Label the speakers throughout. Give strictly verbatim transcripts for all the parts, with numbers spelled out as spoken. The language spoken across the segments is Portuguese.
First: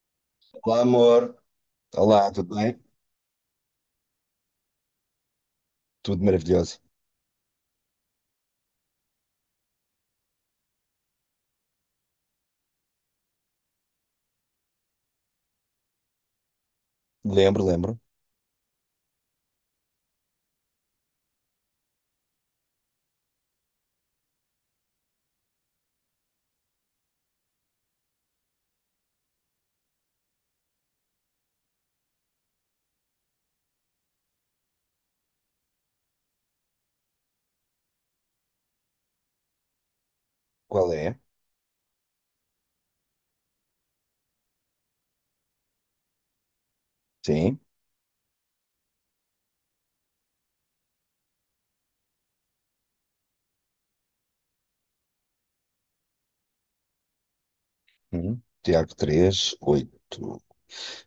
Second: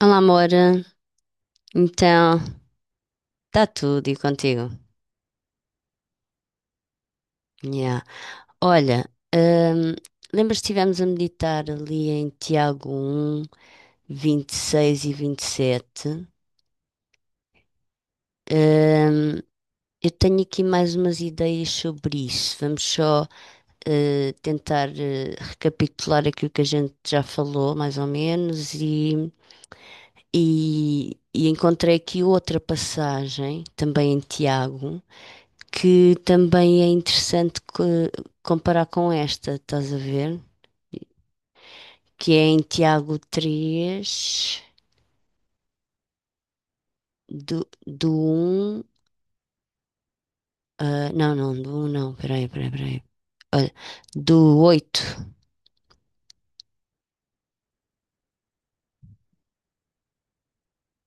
Speaker 1: Olá, amor.
Speaker 2: Olá, amor. Olá,
Speaker 1: Então,
Speaker 2: tudo bem?
Speaker 1: está tudo e contigo?
Speaker 2: Tudo maravilhoso.
Speaker 1: Yeah. Olha, hum, lembras que estivemos a meditar ali em Tiago um vinte e vinte e sete?
Speaker 2: Lembro, lembro.
Speaker 1: Hum, eu tenho aqui mais umas ideias sobre isso. Vamos só eh, tentar eh, recapitular aquilo que a gente já falou, mais ou menos, e, e, e encontrei aqui outra passagem, também em Tiago, que também é interessante co- comparar com esta, estás a ver?
Speaker 2: Qual é?
Speaker 1: Que é em Tiago três
Speaker 2: Sim.
Speaker 1: do, do um. Ah, não, não, do um não, peraí, peraí, peraí. Olha, do oito.
Speaker 2: Hum. Tiago três oito.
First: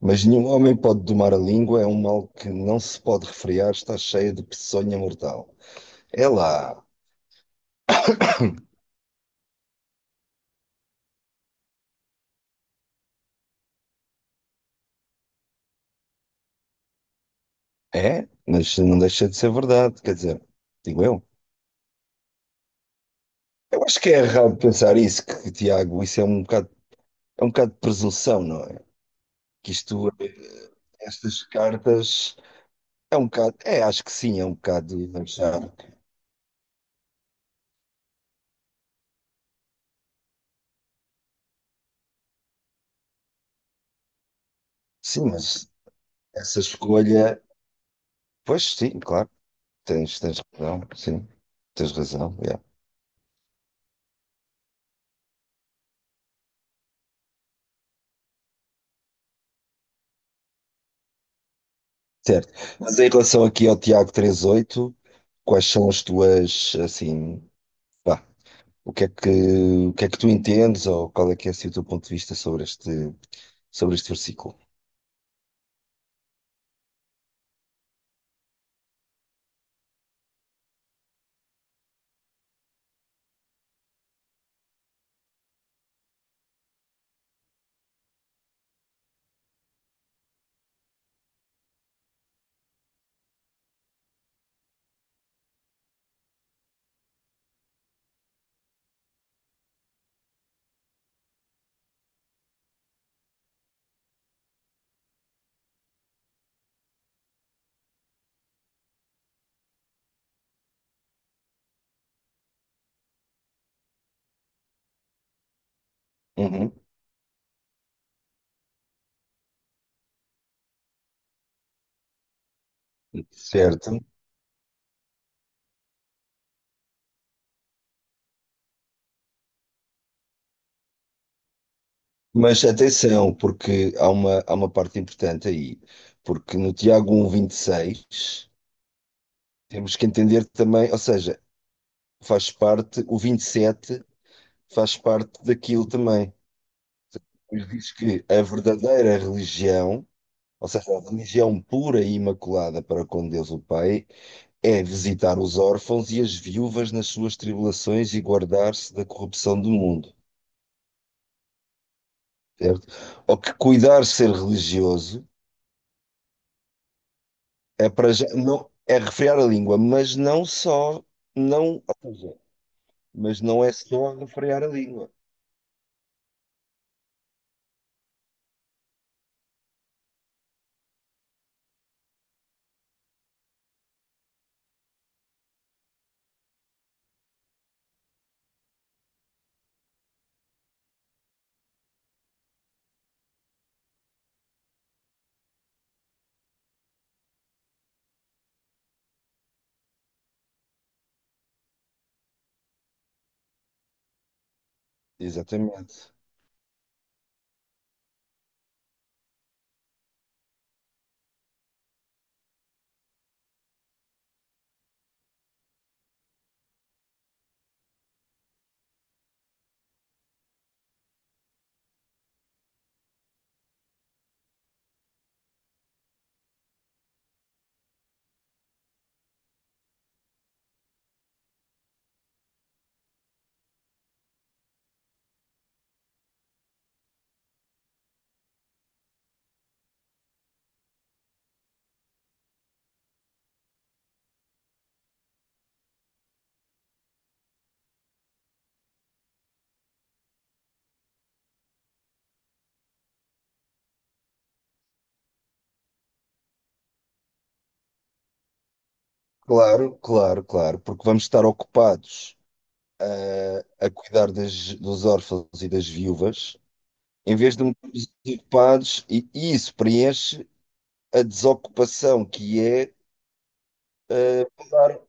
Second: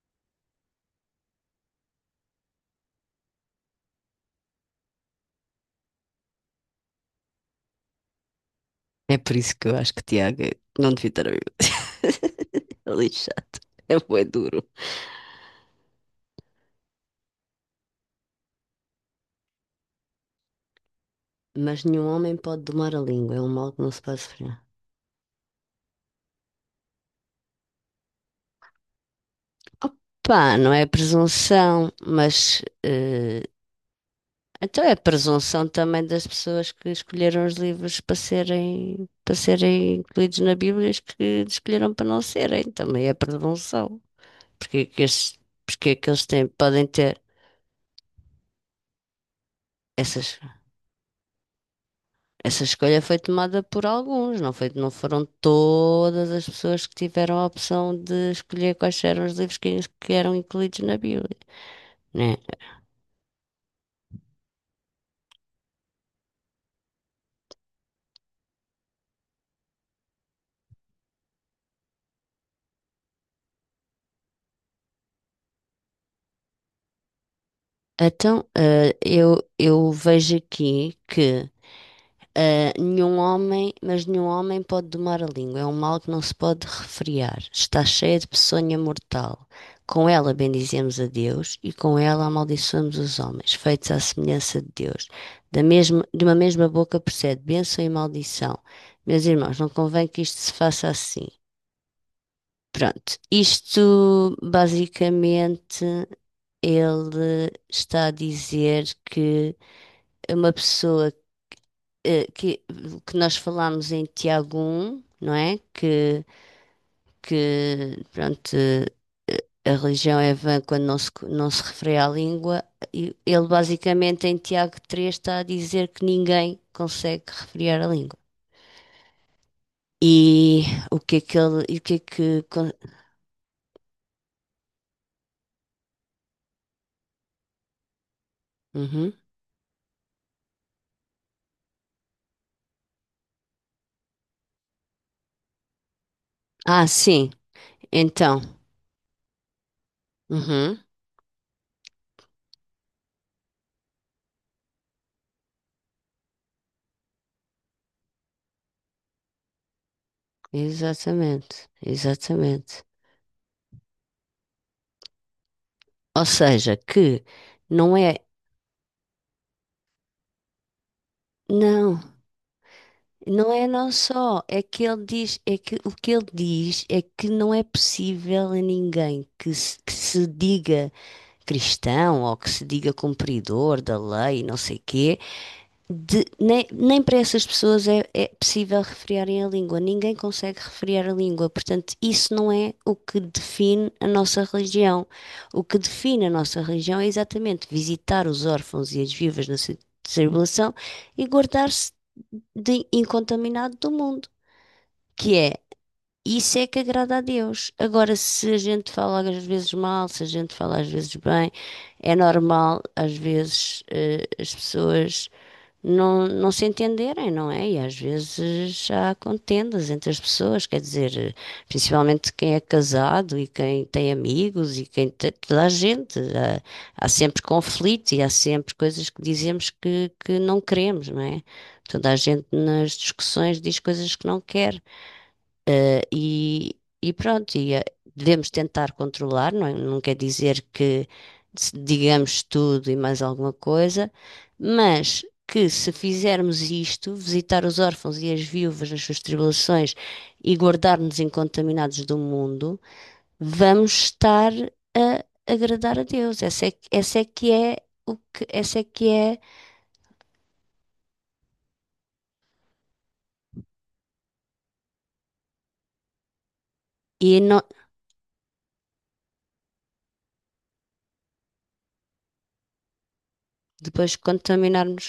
Speaker 2: Mas nenhum homem pode domar a língua, é um mal que não se pode refrear, está cheia de peçonha mortal. É lá.
Speaker 1: É por isso que eu acho que Tiago é- não devia estar a viver. É lixado. É bué duro.
Speaker 2: É? Mas não deixa de ser verdade, quer dizer, digo eu.
Speaker 1: Mas nenhum homem pode domar a língua, é um mal que
Speaker 2: Eu
Speaker 1: não se
Speaker 2: acho que é
Speaker 1: pode
Speaker 2: errado
Speaker 1: sofrer.
Speaker 2: pensar isso, que, que, Tiago, isso é um bocado, é um bocado de presunção, não é? Que isto, eh,
Speaker 1: Opa, não é
Speaker 2: estas
Speaker 1: presunção,
Speaker 2: cartas,
Speaker 1: mas
Speaker 2: é um
Speaker 1: eh,
Speaker 2: bocado, é, acho que sim, é um
Speaker 1: então é a
Speaker 2: bocado de achar.
Speaker 1: presunção também das pessoas que escolheram os livros para serem, para serem incluídos na Bíblia, os que escolheram para não serem, também é presunção. Porque é que
Speaker 2: Sim,
Speaker 1: esses,
Speaker 2: mas
Speaker 1: porque é que eles têm,
Speaker 2: essa
Speaker 1: podem ter
Speaker 2: escolha, pois sim, claro, tens,
Speaker 1: essas,
Speaker 2: tens razão, sim, tens razão, yeah.
Speaker 1: essa escolha foi tomada por alguns, não foi, não foram todas as pessoas que tiveram a opção de escolher quais eram os livros que, que eram incluídos na Bíblia, né?
Speaker 2: Certo. Mas em relação aqui ao Tiago trinta e oito, quais são as tuas, assim, pá, o que é que, o que é que tu entendes ou qual é que é assim, o teu ponto de vista sobre este, sobre este versículo?
Speaker 1: Então, eh, eu, eu vejo aqui que eh, nenhum homem, mas nenhum homem pode domar a língua. É um mal que não se pode refrear. Está cheia de peçonha mortal. Com ela bendizemos a Deus e com ela amaldiçoamos os homens, feitos à semelhança de Deus. Da mesma, de uma mesma boca procede bênção e maldição. Meus irmãos, não convém que isto se faça assim. Pronto, isto basicamente ele está a dizer que é uma pessoa eh, que, que nós falámos em Tiago um, não é? Que,
Speaker 2: Uhum.
Speaker 1: que pronto, eh, a religião é vã quando não se, não se refere à língua. E ele
Speaker 2: Certo.
Speaker 1: basicamente em Tiago três está a dizer que ninguém consegue referir à língua. E o que é que ele, e o que é que...
Speaker 2: Mas
Speaker 1: con-
Speaker 2: atenção, porque há uma, há uma parte importante aí, porque no Tiago um 1, seis
Speaker 1: Uhum.
Speaker 2: temos que entender também, ou seja, faz parte o vinte e sete, faz parte daquilo também.
Speaker 1: Ah, sim,
Speaker 2: Pois diz que
Speaker 1: então.
Speaker 2: a verdadeira religião, ou
Speaker 1: Uhum.
Speaker 2: seja, a religião pura e imaculada para com Deus o Pai, é visitar os órfãos e as viúvas nas suas tribulações e guardar-se da corrupção do mundo,
Speaker 1: Exatamente, exatamente.
Speaker 2: certo? Ou que cuidar ser religioso
Speaker 1: Ou seja, que
Speaker 2: é
Speaker 1: não
Speaker 2: para
Speaker 1: é.
Speaker 2: já, não, é refrear a língua, mas não só, não,
Speaker 1: Não.
Speaker 2: ou seja, mas
Speaker 1: Não
Speaker 2: não
Speaker 1: é
Speaker 2: é
Speaker 1: não
Speaker 2: só
Speaker 1: só, é
Speaker 2: refrear a
Speaker 1: que ele
Speaker 2: língua.
Speaker 1: diz, é que o que ele diz é que não é possível a ninguém que se, que se diga cristão ou que se diga cumpridor da lei, não sei quê, de- nem, nem para essas pessoas é, é possível refrearem a língua. Ninguém consegue refrear a língua. Portanto, isso não é o que define a nossa religião. O que define a nossa religião é exatamente visitar os órfãos e as viúvas na sua tribulação e guardar-se de incontaminado do mundo, que é
Speaker 2: Exatamente.
Speaker 1: isso é que agrada a Deus. Agora, se a gente fala às vezes mal, se a gente fala às vezes bem, é normal, às vezes eh, as pessoas não, não se entenderem, não é? E às vezes há contendas entre as pessoas, quer dizer, principalmente quem é casado e quem tem amigos e quem tem toda a gente. Há, há sempre conflito e há sempre coisas que dizemos que, que não queremos, não é? Toda a gente nas discussões diz coisas que não quer. E, e pronto, e, eh, devemos tentar controlar, não, é? Não quer dizer que se digamos tudo e mais alguma coisa, mas que se fizermos isto, visitar os órfãos e as viúvas nas suas tribulações e guardar-nos incontaminados do mundo, vamos estar a agradar a Deus. Essa é, que- essa é que é o que, essa é que é,
Speaker 2: Claro, claro, claro, porque vamos estar ocupados a cuidar das, dos órfãos e das viúvas, em
Speaker 1: e
Speaker 2: vez
Speaker 1: não,
Speaker 2: de metermos ocupados, e, isso preenche a desocupação, que é
Speaker 1: depois
Speaker 2: falar,
Speaker 1: contaminarmos.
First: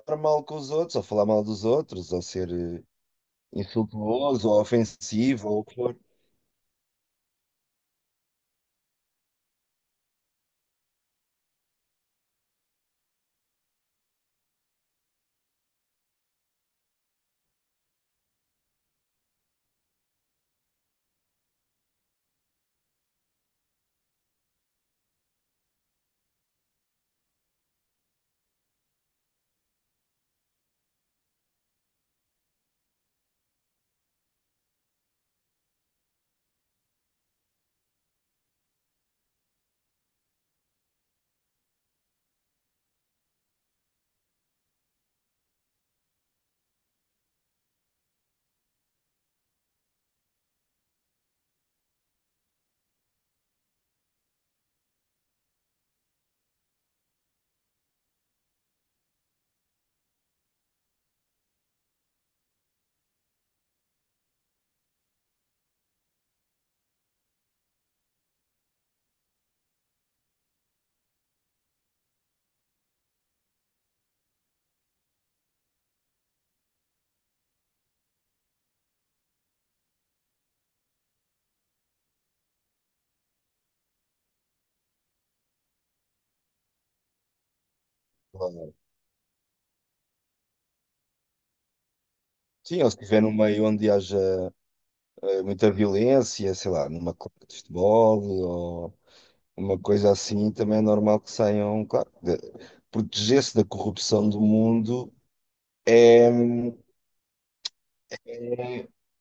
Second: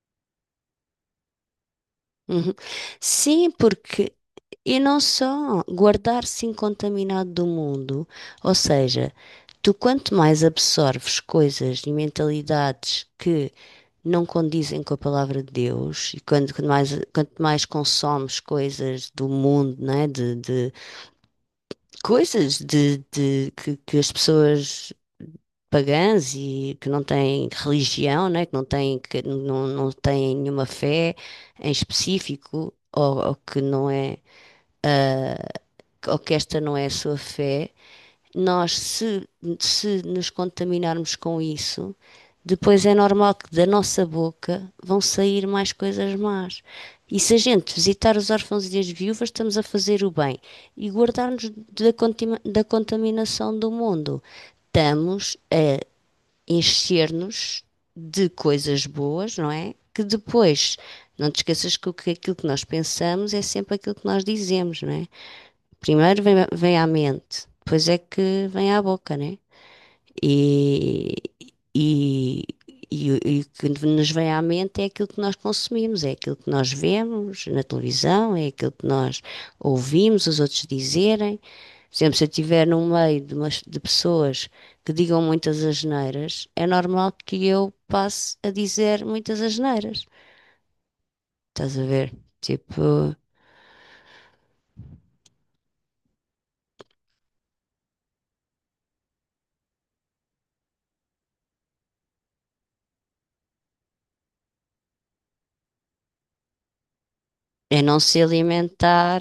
Speaker 2: falar mal com os outros, ou falar mal dos outros, ou ser
Speaker 1: Uhum.
Speaker 2: eh,
Speaker 1: Sim, porque.
Speaker 2: insultuoso, ou
Speaker 1: E não
Speaker 2: ofensivo, ou
Speaker 1: só,
Speaker 2: o que for.
Speaker 1: guardar-se incontaminado do mundo, ou seja, tu quanto mais absorves coisas e mentalidades que não condizem com a palavra de Deus, e quando, quando mais, quanto mais consomes coisas do mundo, né, de, de coisas de, de- que, que as pessoas pagãs e que não têm religião, né, que não têm, que não, não têm nenhuma fé em específico, ou, ou que não é, ou que esta não é a sua fé, nós, se, se nos contaminarmos com isso, depois é normal que da nossa boca vão sair mais coisas más. E se a gente visitar os órfãos e as viúvas, estamos a fazer o bem. E guardar-nos da, da contaminação do mundo, estamos a encher-nos de coisas boas, não é? Que depois, não te esqueças que que- aquilo que nós pensamos é sempre aquilo que nós dizemos, não é? Primeiro vem, vem à mente, depois é que vem à boca, não é? E, e, e, o e o que nos vem à mente é aquilo que nós consumimos, é aquilo que nós vemos na televisão, é aquilo que nós ouvimos os outros dizerem. Por exemplo, se eu estiver no meio de, umas- de pessoas que digam muitas asneiras, é normal que eu passe a dizer muitas asneiras. Estás a ver?
Speaker 2: Sim, ou se
Speaker 1: Tipo,
Speaker 2: estiver num meio onde haja eh, muita violência, sei lá, numa clube de futebol, ou uma coisa assim, também é normal que saiam, claro, de- proteger-se da corrupção do mundo
Speaker 1: é não se
Speaker 2: é.
Speaker 1: alimentar,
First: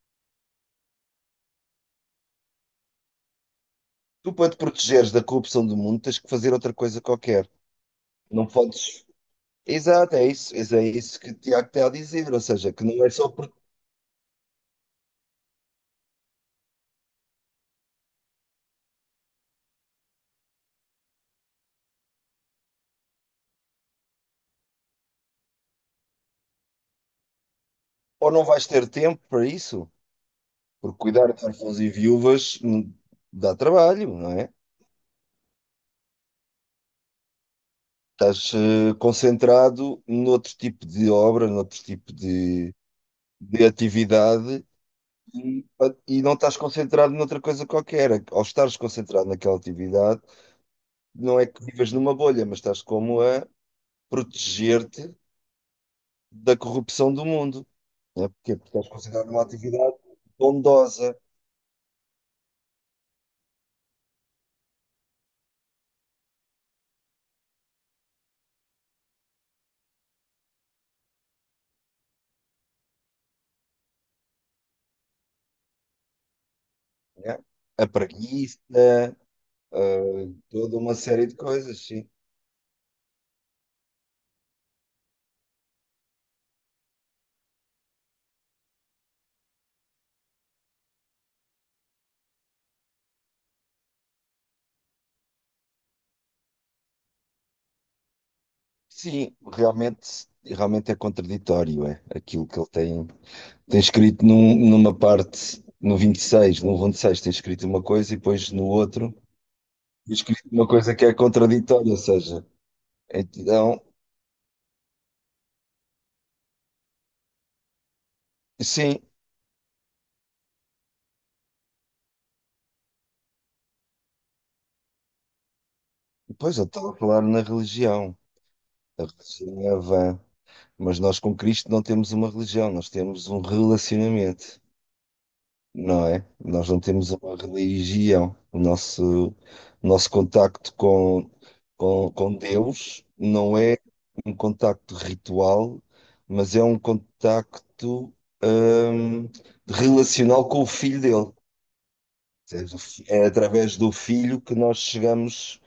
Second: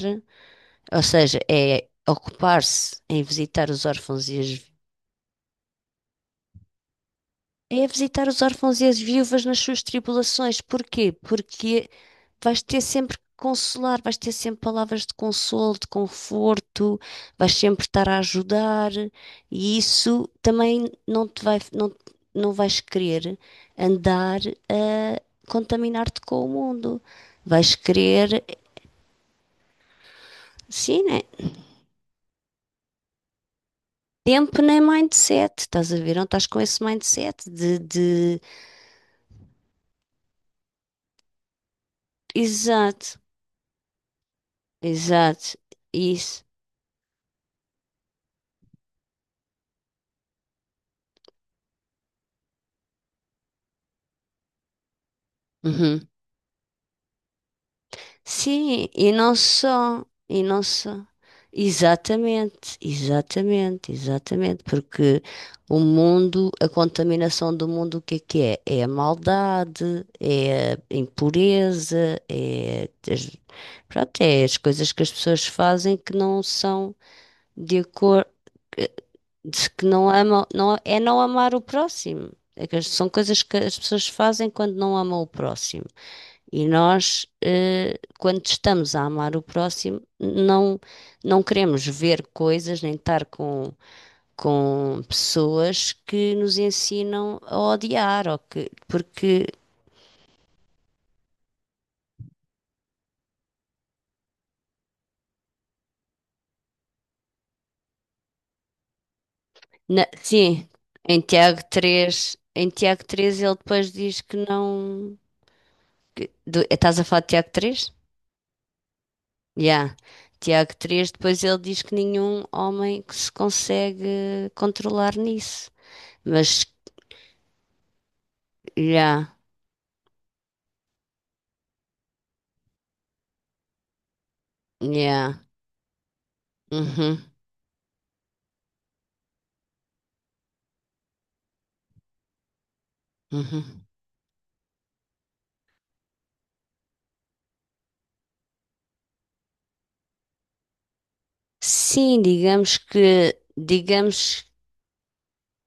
Speaker 1: ou seja, é ocupar-se em visitar os órfãos
Speaker 2: Tu,
Speaker 1: e
Speaker 2: para te
Speaker 1: as
Speaker 2: protegeres da corrupção do mundo, tens que fazer outra coisa qualquer.
Speaker 1: É a visitar os
Speaker 2: Não
Speaker 1: órfãos e as
Speaker 2: podes.
Speaker 1: viúvas nas suas
Speaker 2: Exato, é isso,
Speaker 1: tribulações.
Speaker 2: é é
Speaker 1: Porquê?
Speaker 2: isso que o Tiago está
Speaker 1: Porque
Speaker 2: a dizer. Ou
Speaker 1: vais
Speaker 2: seja,
Speaker 1: ter
Speaker 2: que não é
Speaker 1: sempre que
Speaker 2: só porque.
Speaker 1: consolar, vais ter sempre palavras de consolo, de conforto, vais sempre estar a ajudar, e isso também não te vai, não, não vais querer andar a contaminar-te com o mundo. Vais
Speaker 2: Ou
Speaker 1: querer,
Speaker 2: não vais ter tempo para isso, porque
Speaker 1: sim, né?
Speaker 2: cuidar de órfãos e viúvas hum, dá trabalho, não é?
Speaker 1: Tempo nem mindset, estás a ver? Não estás com esse mindset de, de...
Speaker 2: Estás eh, concentrado noutro tipo de obra, noutro tipo de,
Speaker 1: Exato,
Speaker 2: de atividade
Speaker 1: exato,
Speaker 2: e, e não
Speaker 1: isso.
Speaker 2: estás concentrado noutra coisa qualquer. Ao estares concentrado naquela atividade, não é que vives numa bolha, mas estás como a proteger-te
Speaker 1: Uhum.
Speaker 2: da corrupção do mundo. Né? Porquê? Porque
Speaker 1: Sim,
Speaker 2: eles
Speaker 1: e
Speaker 2: consideram
Speaker 1: não
Speaker 2: uma atividade
Speaker 1: só, e não só.
Speaker 2: bondosa,
Speaker 1: Exatamente, exatamente, exatamente, porque o mundo, a contaminação do mundo, o que é que é? É a maldade, é a impureza, é, as- pronto, é as coisas que as pessoas fazem que não são
Speaker 2: né?
Speaker 1: de
Speaker 2: A
Speaker 1: acordo,
Speaker 2: preguiça,
Speaker 1: que
Speaker 2: eh,
Speaker 1: não amam, não,
Speaker 2: toda uma
Speaker 1: é não
Speaker 2: série de
Speaker 1: amar o
Speaker 2: coisas, sim.
Speaker 1: próximo. É que as- são coisas que as pessoas fazem quando não amam o próximo. E nós, eh, quando estamos a amar o próximo, não, não queremos ver coisas nem estar com, com, pessoas que nos ensinam a odiar, ou que,
Speaker 2: Sim,
Speaker 1: porque,
Speaker 2: realmente, realmente é contraditório, é aquilo que ele tem, tem escrito num- numa parte, no vinte e seis, no vinte e seis tem escrito uma coisa e depois no outro
Speaker 1: na-
Speaker 2: tem escrito uma
Speaker 1: sim,
Speaker 2: coisa que é
Speaker 1: em Tiago
Speaker 2: contraditória, ou
Speaker 1: três
Speaker 2: seja,
Speaker 1: em Tiago três ele
Speaker 2: então,
Speaker 1: depois diz que não. que- do- estás a falar de Tiago três.
Speaker 2: sim,
Speaker 1: Já. Tiago três depois ele diz que nenhum homem que se consegue controlar nisso.
Speaker 2: depois eu
Speaker 1: Mas,
Speaker 2: estava a falar na religião, a
Speaker 1: já,
Speaker 2: religião é vã, mas nós com Cristo não temos uma religião, nós temos um relacionamento,
Speaker 1: já.
Speaker 2: não é? Nós não temos
Speaker 1: Uhum.
Speaker 2: uma religião. O nosso, o nosso contacto com, com, com Deus não é
Speaker 1: Uhum.
Speaker 2: um contacto ritual, mas é um contacto, hum, relacional com o filho dele. Ou
Speaker 1: Sim, digamos
Speaker 2: seja, é
Speaker 1: que,
Speaker 2: através do filho
Speaker 1: digamos,
Speaker 2: que nós chegamos,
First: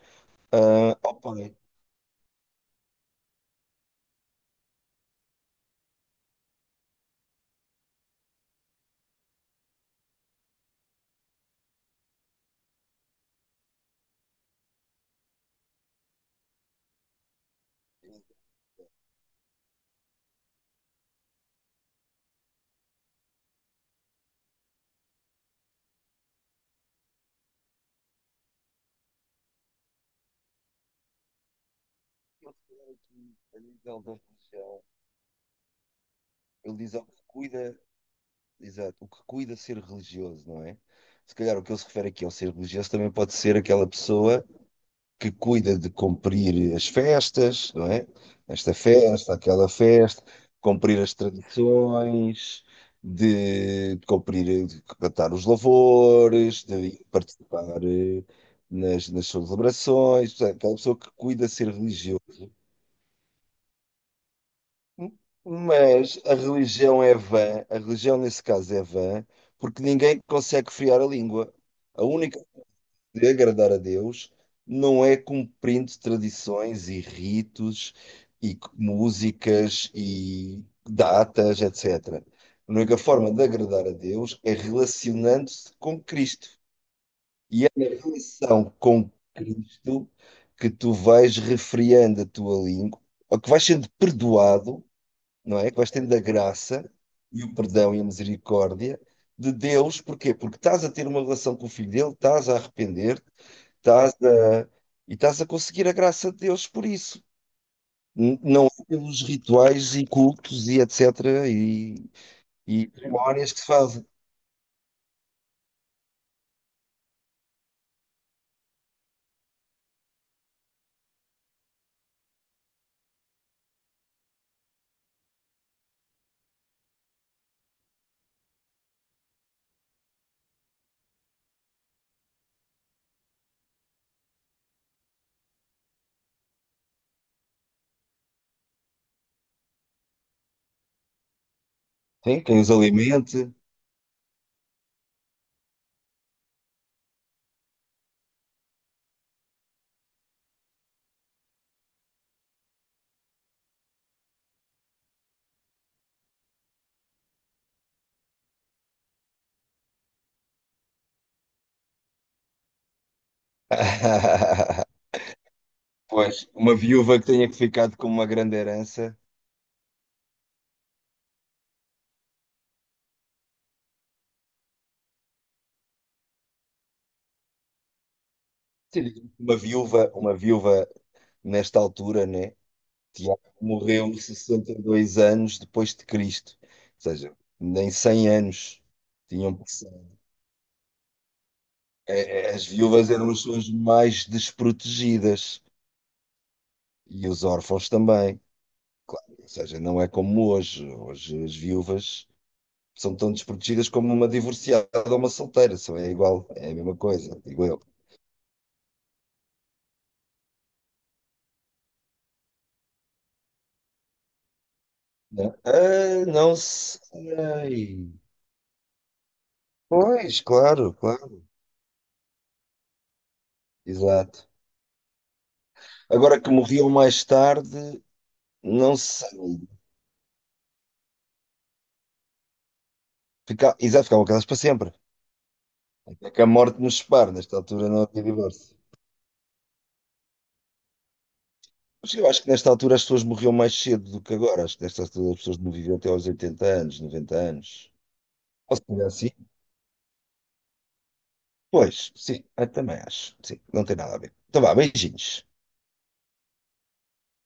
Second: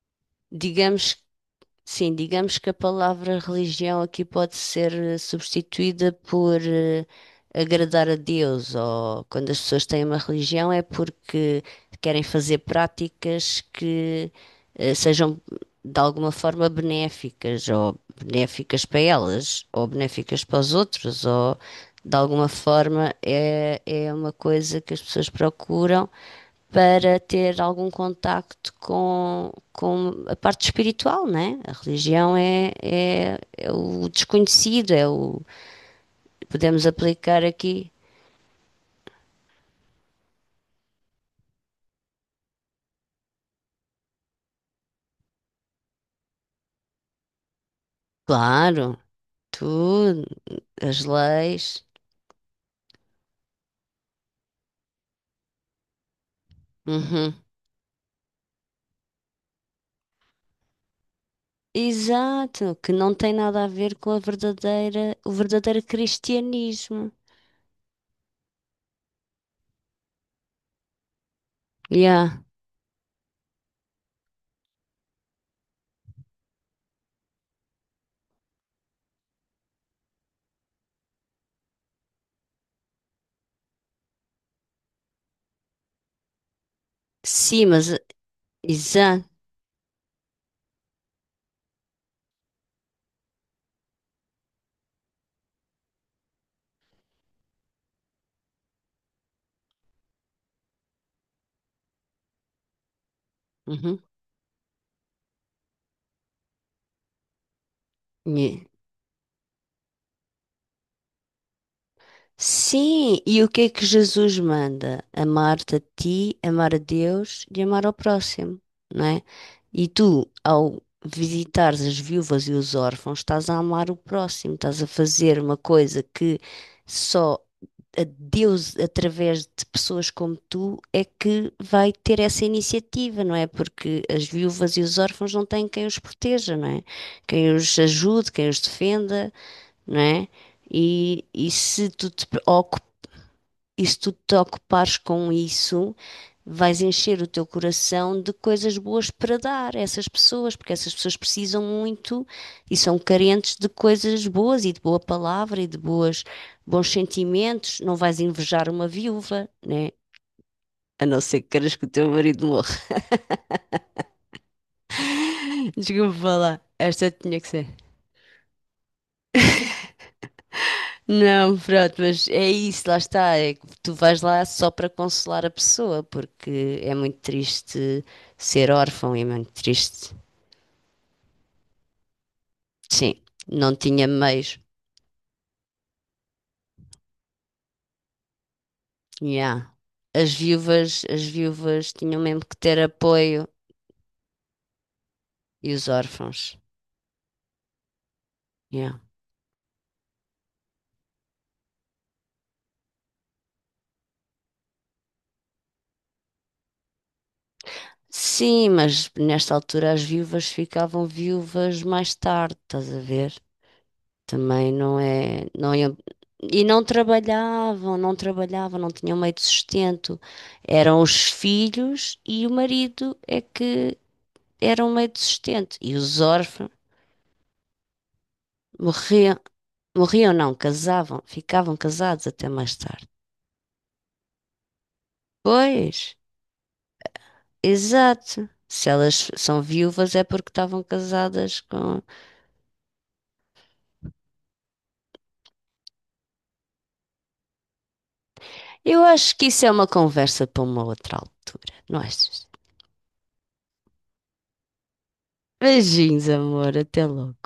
Speaker 2: ah, ao
Speaker 1: digamos,
Speaker 2: Pai.
Speaker 1: sim, digamos que a palavra religião aqui pode ser eh, substituída por eh, agradar a Deus, ou quando as pessoas têm uma religião é porque querem fazer práticas que eh, sejam de alguma forma benéficas, ou benéficas para elas, ou benéficas para os outros, ou de alguma forma é, é uma coisa que as pessoas procuram para ter algum contacto com, com a parte espiritual, né? A religião
Speaker 2: Eu,
Speaker 1: é, é,
Speaker 2: a
Speaker 1: é
Speaker 2: nível
Speaker 1: o
Speaker 2: da religião,
Speaker 1: desconhecido, é o
Speaker 2: ele
Speaker 1: podemos
Speaker 2: diz ao que
Speaker 1: aplicar
Speaker 2: cuida.
Speaker 1: aqui,
Speaker 2: Exato, o que cuida ser religioso, não é? Se calhar o que ele se refere aqui ao ser religioso também pode ser aquela pessoa que cuida de cumprir as festas, não é? Esta
Speaker 1: claro,
Speaker 2: festa, aquela festa,
Speaker 1: tudo,
Speaker 2: cumprir
Speaker 1: as
Speaker 2: as
Speaker 1: leis,
Speaker 2: tradições, de cumprir, de cantar os louvores, de
Speaker 1: uhum.
Speaker 2: participar eh, nas, nas celebrações. Portanto, aquela pessoa que cuida ser religioso,
Speaker 1: Exato, que não tem nada a ver com a verdadeira, o verdadeiro
Speaker 2: mas a religião
Speaker 1: cristianismo.
Speaker 2: é vã, a religião nesse caso é vã, porque ninguém consegue friar a língua. A
Speaker 1: Yeah.
Speaker 2: única de agradar a Deus não é cumprindo tradições e ritos e c- músicas e datas, etcetera. A única forma de agradar a Deus é relacionando-se com Cristo.
Speaker 1: Sim,
Speaker 2: E é
Speaker 1: mas
Speaker 2: na relação com
Speaker 1: exato.
Speaker 2: Cristo que tu vais refriando a tua língua, ou que vais sendo perdoado, não é? Que vais tendo a graça e o perdão e a misericórdia de Deus, porquê? Porque estás a ter uma relação com o filho dele, estás a arrepender-te,
Speaker 1: Uhum.
Speaker 2: estás a... e estás a conseguir a graça de Deus por isso. N-
Speaker 1: Yeah.
Speaker 2: Não é pelos rituais e cultos e etcetera e, e
Speaker 1: Sim, e o
Speaker 2: cerimónias que
Speaker 1: que
Speaker 2: se
Speaker 1: é que
Speaker 2: fazem.
Speaker 1: Jesus manda? Amar-te a ti, amar a Deus e amar ao próximo, não é? E tu, ao visitares as viúvas e os órfãos, estás a amar o próximo, estás a fazer uma coisa que só a Deus, através de pessoas como tu, é que vai ter essa iniciativa, não é? Porque as viúvas e os órfãos não têm quem os proteja, não é? Quem os ajude, quem os defenda, não é? E, e se tu te
Speaker 2: Sim,
Speaker 1: pre-
Speaker 2: quem os alimente.
Speaker 1: e se tu te ocupares com isso, vais encher o teu coração de coisas boas para dar a essas pessoas, porque essas pessoas precisam muito e são carentes de coisas boas e de boa palavra e de boas, bons sentimentos. Não vais invejar uma viúva, né? A não ser que queiras que o teu marido morra. Desculpa
Speaker 2: Pois,
Speaker 1: falar.
Speaker 2: uma
Speaker 1: Esta
Speaker 2: viúva que
Speaker 1: tinha que
Speaker 2: tenha
Speaker 1: ser.
Speaker 2: ficado com uma grande herança.
Speaker 1: Não, pronto, mas é isso, lá está. É que tu vais lá só para consolar a pessoa, porque é muito triste ser órfão, é
Speaker 2: Sim.
Speaker 1: muito
Speaker 2: Uma viúva,
Speaker 1: triste.
Speaker 2: uma viúva nesta altura, né?
Speaker 1: Sim,
Speaker 2: Tiago
Speaker 1: não tinha
Speaker 2: morreu
Speaker 1: meios.
Speaker 2: sessenta e dois anos depois de Cristo, ou seja, nem cem anos tinham
Speaker 1: Yeah.
Speaker 2: passado.
Speaker 1: As viúvas, as viúvas tinham mesmo
Speaker 2: É, é,
Speaker 1: que
Speaker 2: as
Speaker 1: ter
Speaker 2: viúvas eram as
Speaker 1: apoio
Speaker 2: pessoas mais desprotegidas
Speaker 1: e os órfãos.
Speaker 2: e os órfãos também,
Speaker 1: Yeah.
Speaker 2: claro, ou seja, não é como hoje. Hoje as viúvas são tão desprotegidas como uma divorciada ou uma solteira, só é igual, é a mesma coisa, digo eu.
Speaker 1: Sim, mas nesta altura as viúvas ficavam viúvas mais tarde, estás a ver? Também não é,
Speaker 2: Né?
Speaker 1: não iam-
Speaker 2: Ah, não
Speaker 1: e não trabalhavam,
Speaker 2: sei.
Speaker 1: não trabalhavam, não tinham meio de sustento.
Speaker 2: Pois, claro,
Speaker 1: Eram os
Speaker 2: claro,
Speaker 1: filhos e o marido é que
Speaker 2: exato.
Speaker 1: eram meio de sustento e os
Speaker 2: Agora que
Speaker 1: órfãos
Speaker 2: morriam mais tarde, não sei.
Speaker 1: morriam. Morriam, não, casavam, ficavam casados até mais tarde.
Speaker 2: Fica, exato, ficavam casados para sempre.
Speaker 1: Pois,
Speaker 2: Até que a morte nos separe. Nesta altura não havia
Speaker 1: exato.
Speaker 2: divórcio.
Speaker 1: Se elas são viúvas é porque estavam casadas com.
Speaker 2: Mas eu acho que nesta altura as pessoas morriam mais cedo do que agora. Acho que nesta altura as pessoas não viviam até aos oitenta anos, noventa anos. Ou se
Speaker 1: Eu
Speaker 2: calhar sim.
Speaker 1: acho que isso é uma conversa para uma outra altura, não
Speaker 2: Pois, sim,
Speaker 1: achas?
Speaker 2: eu também acho. Sim, não tem nada a ver. Então vá, beijinhos.
Speaker 1: Beijinhos, amor, até logo.